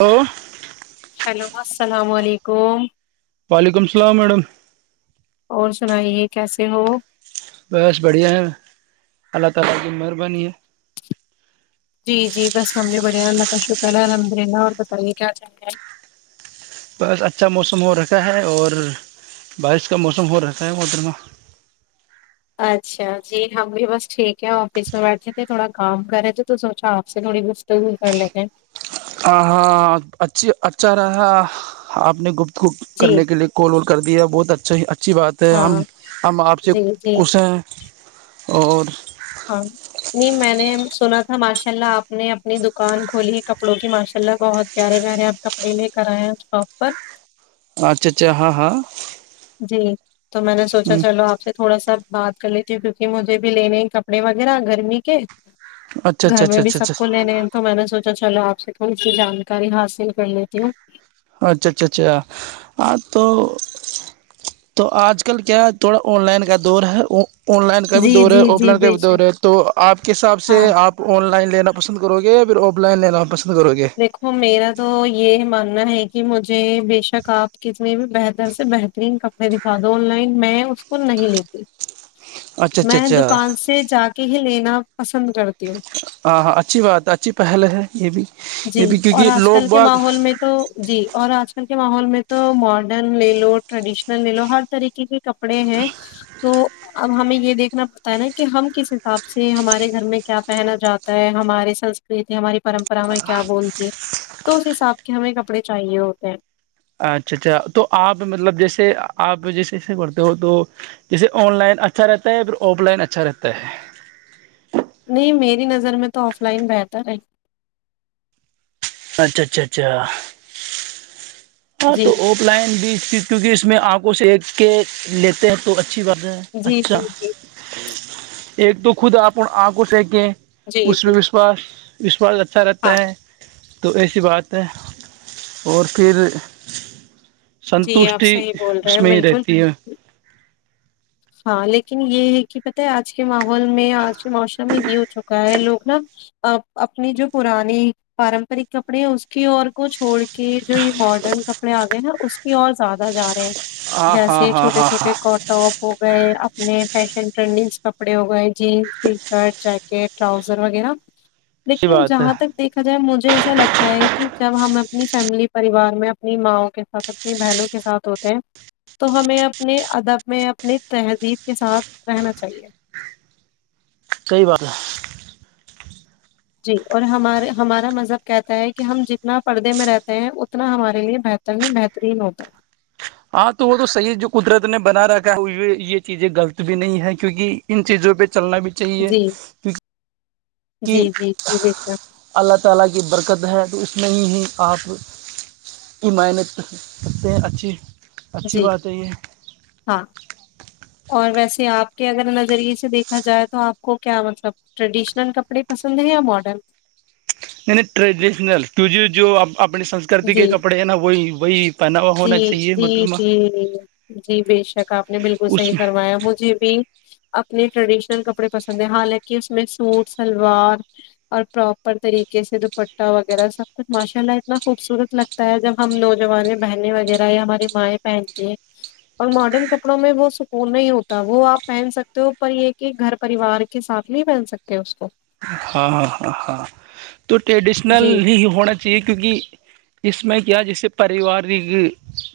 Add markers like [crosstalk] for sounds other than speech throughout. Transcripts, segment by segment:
او [unintelligible] hello السلام علیکم وعلیکم السلام میڈم اور سنائیے کیسے ہو بس بڈھیا ہے اللہ تال کی مہربانی ہے۔ جی جی بس ہم بھیے بڑھیا اللہ کا شکر ہے الحمد للہ اور بتائیے کیا چاہے ہیں بس اچھا موسم ہو رہکھا ہے اور بارش کا موسم ہو رہا ہے مترمہ اچھا جی ہم بھی بس ٹھیک ہے آفس میں بیٹھے تھے تھوڑا کام کرے تھے تو سوچا آپ سے تھوڑی گفتگو کر لیتے ہیں ہ ہاں اچھی اچھا رہا آپ نے گپ کو جی کرنے کے لئے کال اور کر دیا بہت اچھا اچھی بات ہے ہم ہاں ہم آپ سے جی جی کش ہیں اور اں ماشاء اللہ آپ نے اپنی دکان کھولی ہے کپڑوں کی ماشاء اللہ بہت پیارے پیارے آپ کپڑے لے کر آئے ہیں اس شاپ پر اچھا اچھا ہاں ہاں جی تو میں نے سوچا چلو آپ سے تھوڑا سا بات کر لیتی ہوں کیونکہ مجھے بھی لینے کپڑے وغیرہ گرمی کے اچھا اچھا گھر میں اچھا بھی اچھا اچھا سب کو لینے ہیں تو میں نے سوچا چلو آپ تھوڑی سی جانکاری حاصل کر لیتی ہوں اچھا اچھا اچھا ہاں تو تو آج کل کیا تھوڑا آن لائن کا دور ہے آن لائن کا بھی جی دور ہے جی آف جی لائن کا بے بھی دور شک ہے تو آپ کے حساب سے ہاں آپ آن لائن لینا پسند کرو گے پھر آف لائن لینا پسند کرو گے دیکھو میرا تو یہ ماننا ہے کہ مجھے بےشک آپ کتنے بھی بہتر سے بہترین کپڑے دکھا دو آن لائن میں اس کو نہیں لیتی اچھا اچھا میں اچھا دکان سے جا کے ہی لینا پسند کرتے ہاں ہاں اچھی بات اچھی پہل ہے یہ بھی جی یہ بھی اور کیونکہ آج لوگ کل کے باگ ماحول میں تو جی اور آج آج کل کے ماحول میں تو ماڈرن لے لو ٹریڈیشنل لے لو ہر طریقے کے کپڑے ہیں تو اب ہمیں یہ دیکھنا پڑتا ہے نا کہ ہم کس حساب سے ہمارے گھر میں کیا پہنا جاتا ہے ہمارے سنسکرتی ہماری پرمپرا میں کیا بولتی ہے تو اس حساب کے ہمیں کپڑے چاہیے ہوتے ہیں اچھا اچھا تو آپ مطلب جیسے آپ جیسے ایسے کرتے ہو تو جیسے آن لائن اچھا رہتا ہے پھر آف لائن اچھا رہتا ہے نہیں میری نظر میں تو آف لائن بہتر ہے اچھا اچھا اچھا ہاں جی تو آف لائن بھی کیونکہ اس میں آنکھوں سے کے لیتے ہیں تو اچا اچھی بات ہے جی جی اچھا جی ایک تو خود اپ آنکوش ہے کہ جی اس میں جی وشواس اسساال اچھا ہاں رہتا ہے تو ایسی بات ہے اور پھر جی آپ سنتوشٹی صحیح بول رہے اس ہیں میں بالکل رہتی ہے ہاں لیکن یہ ہے کہ پت ہے آج کے ماحول میں آج کے معاشرے میں یہ ہو چکا ہے لوگ نا اپنی جو پرانی پارمپرک کپڑے ہیں اس کی اور کو چھوڑ کے جو یہ ماڈرن کپڑے آ گئے ہیںا اس کی اور زیادہ جا رہے ہیں ہاں ہاں جیسے ہاں چھوٹے ہاں چھوٹے ہاں کٹاپ اپنے فیشن ٹرینڈنگ کپڑے ہو گئے jeans T shirt jacket trouser وغیرہ صحیح لیکن بات ہے جہاں تک دیکھا جائے مج مجھے ایسا لگتا ہے کہ جب ہم اپنی فیملی پریوار میں اپنی ماںؤ کے ساتھ اپنی بہنوں کے ساتھ ہوتے ہیں تو ہمیں اپنے ادب میں اپنی تہذیب کے ساتھ رہنا چاہیے کئی بار جی اور ہمارے ہمارا مذہب کہتا ہے کہ ہم جتنا پردے میں رہتے ہیں اتنا ہمارے لیے بہتر نہیں بہترین ہوتا ہاں تو وہ تو صیح جو قدرت نے بنا رکھا ہے یہ چیزیں غلط بھی نہیں ہے کیونکہ ان چیزوں پہ چلنا بھی چاہیے جی کہ جی جی جی بے شک اللہ تعالی کی برکت ہے تو اس میں ہی ہی آپ ایمانت کرتے ہیں اچھی اچھی جی بات ہے یہ ہاں اور ویسے آپ کے اگر نظریے سے دیکھا جائے تو آپ کو کیا مطلب ٹریڈیشنل کپڑے پسند ہیں یا ماڈرن نی ٹریڈیشنل جو اپنی سنسکرتی جی کے کپڑے ہیں نا وہی وہی پہناوا جی ہونا چاہیے جی مطلب جی جی بے شک آپ نے بالکل اس صحیح میں فرمایا مجھے بھی اپنے ٹریڈیشنل کپڑے پسند ہیں حالانکہ اس میں سوٹ سلوار اور پراپر طریقے سے دوپٹہ وغیرہ سب کچھ ماشاء ال اتنا خوبصورت لگتا ہے جب ہم نوجوان بہنیں وغیرہ یا ہماری مائیں پہنتی ہیں اور ماڈرن کپڑوں میں وہ سکون نہیں ہوتا وہ آپ پہن سکتے ہووپ پر یہ کہ گھر پریوار کے ساتھ نہیں پہن سکتے اس کو ہاں ہاں ہاں ہاں تو ٹریڈیشنل جی ہی ہونا چاہیے کیونکہ اس میں کیا جیسے پارریوارک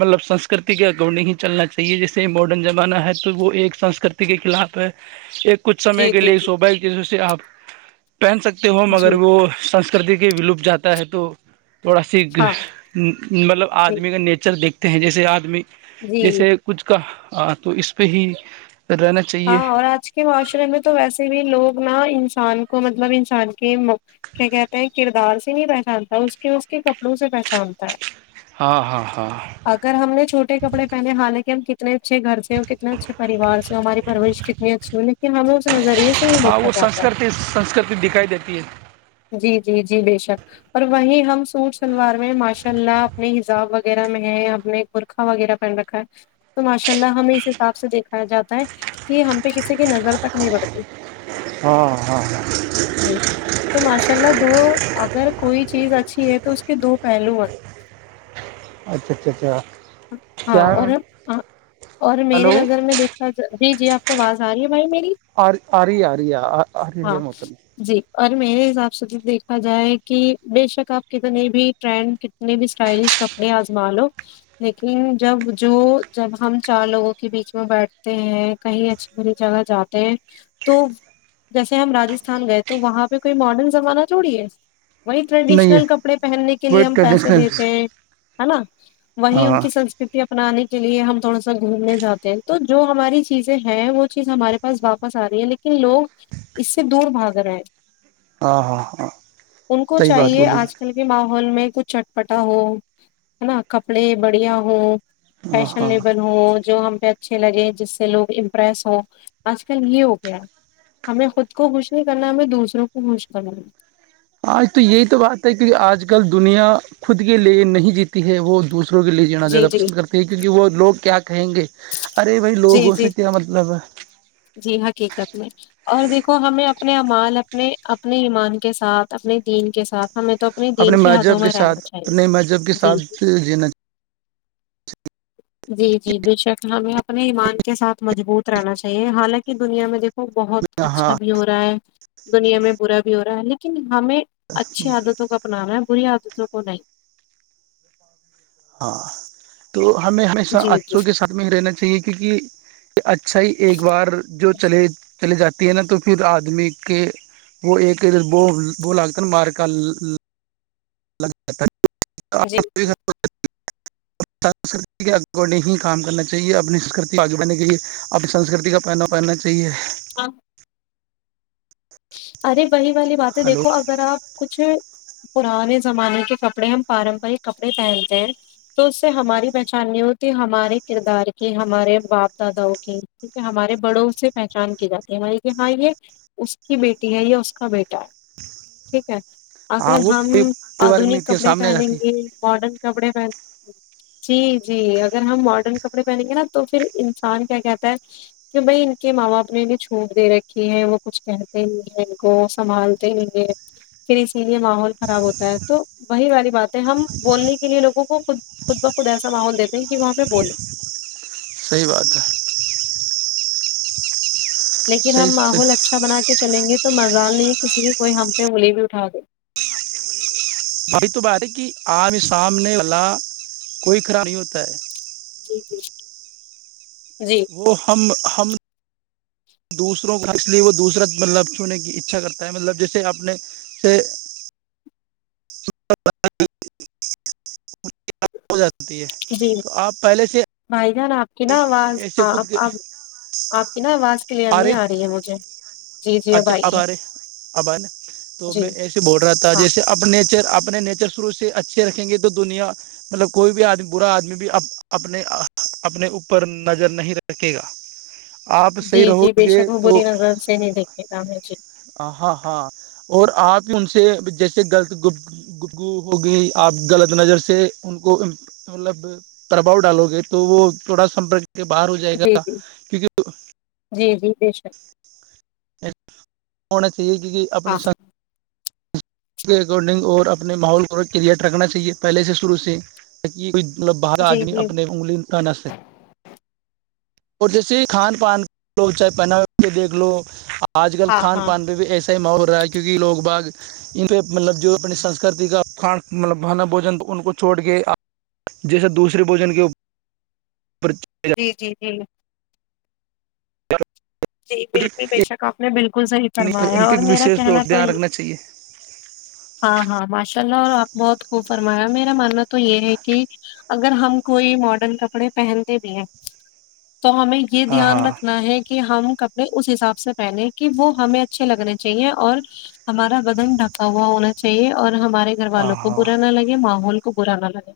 مطلب سنسکرتی کے اکارڈنگ ہی چلنا چاہیے جیسے ماڈرن زمانہ ہے تو وہ ایک سنسکرتی کے خلاف ہے ایک کچھ سمے جی کے جی لیے جی صوبائی کی سے آپ پہن سکتے ہو مگر جی وہ سنسکرتی کے ولوپ جاتے تا ہے تو تھوڑا سی ہاں مطلب جی آدمی کا نیچر دیکھ ہیں جیسے آدمی جی جیسے کچھ کا تو اس پہ ہی رہنا چاہیے ہاں اور آج کے معاشرے میں تو ویسے بھی لوگ نا ان انسان کو مطلب انسان کے کیا کہتے ہیں کردار سے نہیں پہچانتا اس کے اس کے کپڑوں سے پہچانتا ہے ہاں ہاں ہاں اگر ہم نے چھوٹے کپڑے پہنے حالانکہ ہم کتنے کتنے اچھے گر سے اور کتنے اچھے پوار سے ہو ہمارے پرروش کتنی اچھی ہو لیکن ہم لو اس نظریے سے نہیں ہاں دیکھا وہ جاتا سنسکرتی سنسکرتی دکھائی دتی ہے جی جی جی بےشک اور وہی ہم سوٹ شلوار میں ماشاء اللہ اپنے حزاب وغیرہ میں ہے اپنے پورکھا وغیرہ پہن رکھا ہے تو ماشاء اللہ ہمیں اس حساب سے دیکھایا جاتا ہے کہ ہم پہ کسی کی نظر تک نہیں پڑتی ہاں ہاں ہاں چلا دو اگر کوئی چیز اچھی ہے تو اس کے دو پہلو ہیں اچھا اچھا اچھا ہاں کیا اور اور ہلو میرے نظر میں دیکھا جائے دیجیے آپ کو آواز آ رہی ہے بھائی میری آ ا رہیا ا رہ ا رہ ہاں ہے متب جی اور میرے حساب سے جب دیکھا جائے کہ بےشک آپ کتنی بھی ٹرینڈ کتنے بھی اسٹائلش کپڑے آزما لو لیکن جب جو جب ہم چار لوگوں کے بیچ میں بیٹھتے ہیں کہیں اچھی بری جگہ جاتے ہیں تو جیسے ہم راجستھان گئے تو وہاں پہ کوئی ماڈرن زمانہ چوڑیے وہی نہیں ہے ٹریڈیشنل کپڑے پہننے کے لیے ویٹ ہم کا پیسے دیتے ڈسٹینس ہیں ہے نا وہیں ہاں ان کی سنسکرتی اپنانے کے لیے ہم تھوڑا سا گھومنے جاتے ہیں تو جو ہماری چیزیں ہیں وہ چیز ہمارے پاس واپس آ رہی ہے لیکن لوگ اس سے دور بھاگ رہے ہیں ہاں ہاں ہاں ان کو صحیح بات چاہیے بولی آج کل کے ماحول میں کچ چٹپٹا ہو ہے نا کپڑے بڑھیا ہو ہاں ہاں فیشنیبل ہو جو ہم پہ اچھے لگے ہیں جس سے لوگ امپریس ہو آج کل یہ ہو گیا ہمیں خود کو خوش نہیں کرنا ہمیں دوسروں کو خوش کرنا آج تو یہی تو بات ہے کیکہ آج کل دنیا خود کے لیے نہیں جیتی ہے وہ دوس کے لیے جینا جی زیادہ جی پسند کرتے ہیں کیونکہ وہ لوگ کیا کہیں گے ارے بھائی جی لوگوں جی سے کیا مطلب ہے جی حقیقت میں اور دیکھو ہمیں اپنے امال اپنے اپنے ایمان کے ساتھ اپنے دین کے ساتھ ہمیں تو اپنے دین کی حدوں مذہب کے میں رہنا ساتھ چاہیے اپنے مذہب کے ساتھ جی جینا چاہ جی جی بے شکص ہمیں اپنے ایمان کے ساتھ مجبوت رہنا چاہیے حالانکہ دنیا میں دیک وہ بہت چاہیے اچھا ہاں بھی ہو رہا ہے دنیا میں برا بھی ہو رہا ہے لیکن ہمیں اچھی عادتوں کو اپنانا ہے پوری عادتوں کو نہیں ہاں تو ہمیں ہمیشہ جی جی اچوں کے سات میں ہی رہنا چاہیے کیونکہ اچھا ہی ایک بار جو چلے چلی جاتی ہے نا تو پھر آدمی کے وہ ایک اھر ب وہ لگتا نا مار کا الگ جی [unintelligible] [inaudible] [inaudible] [unintelligible] کو نہیں کام کرنا چاہیے اپنی سنسکرتی کا فائدہ پہننا چاہیے [unintelligible] ہاں [inaudible] ارے [inaudible] وہی والی بات ہے ہلو دیکھو اگر آپ کچھ [inaudible] پرانے زمانے کے کپڑے ہم پارمپرک کپڑے پہنتے ہیں تو اس سے ہماری پہچان نہیں ہوتی ہمارے کردار کی ہمارے باپ داداؤ کی کیک ہمارے بڑوں سے پہچان کی جاتی ہے ہاں یہ کی بیٹی ہے یا اس کا بیٹا ہے ٹھیک ہے ہاں اگر وہ ہم پریوارک آدنک نیتیاں کپڑے سامنے آ پہنیں جاتی گے ہے ماڈرن کپڑے پہن جی جی اگر ہم ماڈرن کپڑے پہنیں گے نا تو پھر انسان کیا کہتا ہے کہ بھائی ان کے ماں باپ نے انہیں چھوٹ دے رکھی ہے وہ کچھ کہ کو سنبھالتے ہیںے پھر اسی لیے ماحول خراب ہوتا ہے تو وہی والی بات ہے ہم بولنے کے لیے لوگوں کو خود خود بخود ایسا ماحول دیتے ہیں کہ وہاں پہ بولیں صحیح بات ہے لیکن صحیح ہم سے ماحول اچھا بنا کے چلیں گے تو مزال نہیں ہے کسی کی کوئی ہم پہ انلی بھی اٹھا دے اھی تو بات ہے کہ آام سامنے والا کوئی خراب نہیں ہوتا ہے جی جی وہ ہم ہم دوسروں کو اس لیے وہ دوسرا مطلب چھونے کی اچھا کرتا ہے مطلب جیسے اپنے سے [unintelligible] ہو جاتاتی ہے جی تو آپ پہلے سے بھائی جان آپ کی [unintelligible] نا آواز ہاں آپ آپ آپ کی نا آواز کلیئر نہیں آ رہی ہے مجھے جی جی اب آئی ہے جی ہاں اپنے نیچر شروع سے اچھے رکھیں گے تو دنیا مطلب کوئی بھی آدمی برا آدمی بھی اپنے اپنے اوپر نظر نہیں رکھے گا آپ جی صحیح رہو جی بے گے شک وہ تو بری نظر سے نہیں دیکھے گا ہمیں جی ہاں ہاں اور آپ ان سے جیسے غلط گفگو ہوگی آپ غلط نظر سے ان کو مطلب پرباؤ ڈالو گے تو وہ تھوڑامرک باہر ہو جائے جی گا جی کیونکہ جی جی بے شک ہون یہی ہے کیونکہ اپنے ہاں س کے اکارڈنگ اور اپنے ماحول کو کیلیئٹ رکھنا چاہیے پہلے سے شروع سے ت یہ مطلب باہر جی آدمی جی اپنے انگلی تناس اور جیسے کھان پان لو چاہے پہناو کے دیکھ لو آج کل ہاں کھان ہاں پان پ بھی ایسے م ہو رہا ہے کیونکہ لوگ باغ ان پہ مطلب جو اپنی سنسکرتی کا کان مطلب بناا بوجن ان کو چھوڑ کے جیسے دوسرے بوجن کے جی جی جی جی بالکل بے شک آپ نے بالکل صحیح فرمایا ان پہ اور بھی میرا وشیش طور کہنا تو دھیان یہ رکھنا چاہیے ہاں ہاں ماشا لہ اور آپ بہت خوب فرمایا میرا ماننا تو یہ ہے کہ اگر ہم کوئی ماڈرن کپڑے پہنتے بھی ہیں تو ہمیں یہ ہاں دھیان ہاں رکھنا ہے کہ ہم کپڑے اس حساب سے پہنے کہ وہ ہمیں اچھے لگنے چاہیے اور ہمارا بدن ڈھکا ہوا ہونا چاہیے اور ہمارا گھر ہاں والوں کو ہاں برا نہ لگے ماحول کب رہانا لگ گے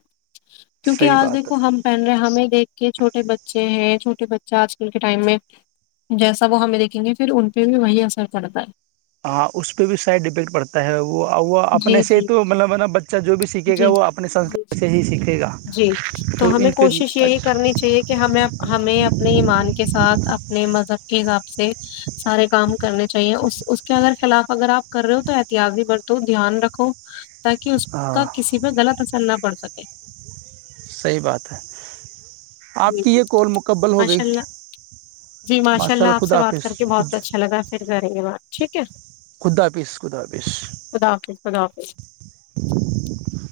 کیونکہ صحیح آج بات ہے دیکھو ہم پہن رہے ہیں ہم ایک دیک کے چھوٹے بچے ہیں چھوٹے بچہ آج کل کے ٹائم میں جیسا وہ ہمیں دیکھیں گے پھر ان پہ بھی وہی اثر پڑتا ہے ہاں اس پہ بھی سائڈ افیکٹ پڑتا ہے وہ وہ اپنے جی سے جی تو مطلب بچہ جو بھی سیکھے گا جی وہ اپنے جی سنسکار سے ہی سیکھے گا جی تو ہمیں ان پہ کوشش یہی کرنی چاہیے کہ ہمیں ہمیں اپنے ایمان کے ساتھ اپنے مذب کے حساب سے سارے کام کرنے چاہیے اس اس کے اگر خلاف اگر آپ کر رہے ہو تو احتیاطی برتو دھیان رکھو تاکہ اس ہاں کا کسی پ غلطر نہ پڑ سک صحیح بات ہے آپ جی کی جی یہ کال مکبل ہو گئی با چللہ آپ سے بات کر کے بہت اچھا لگا پھر کریں گے بات ٹھیک ہے خدا حافظ خدا حافظ خدا حافظ خدا حافظ [inaudible] [inaudible]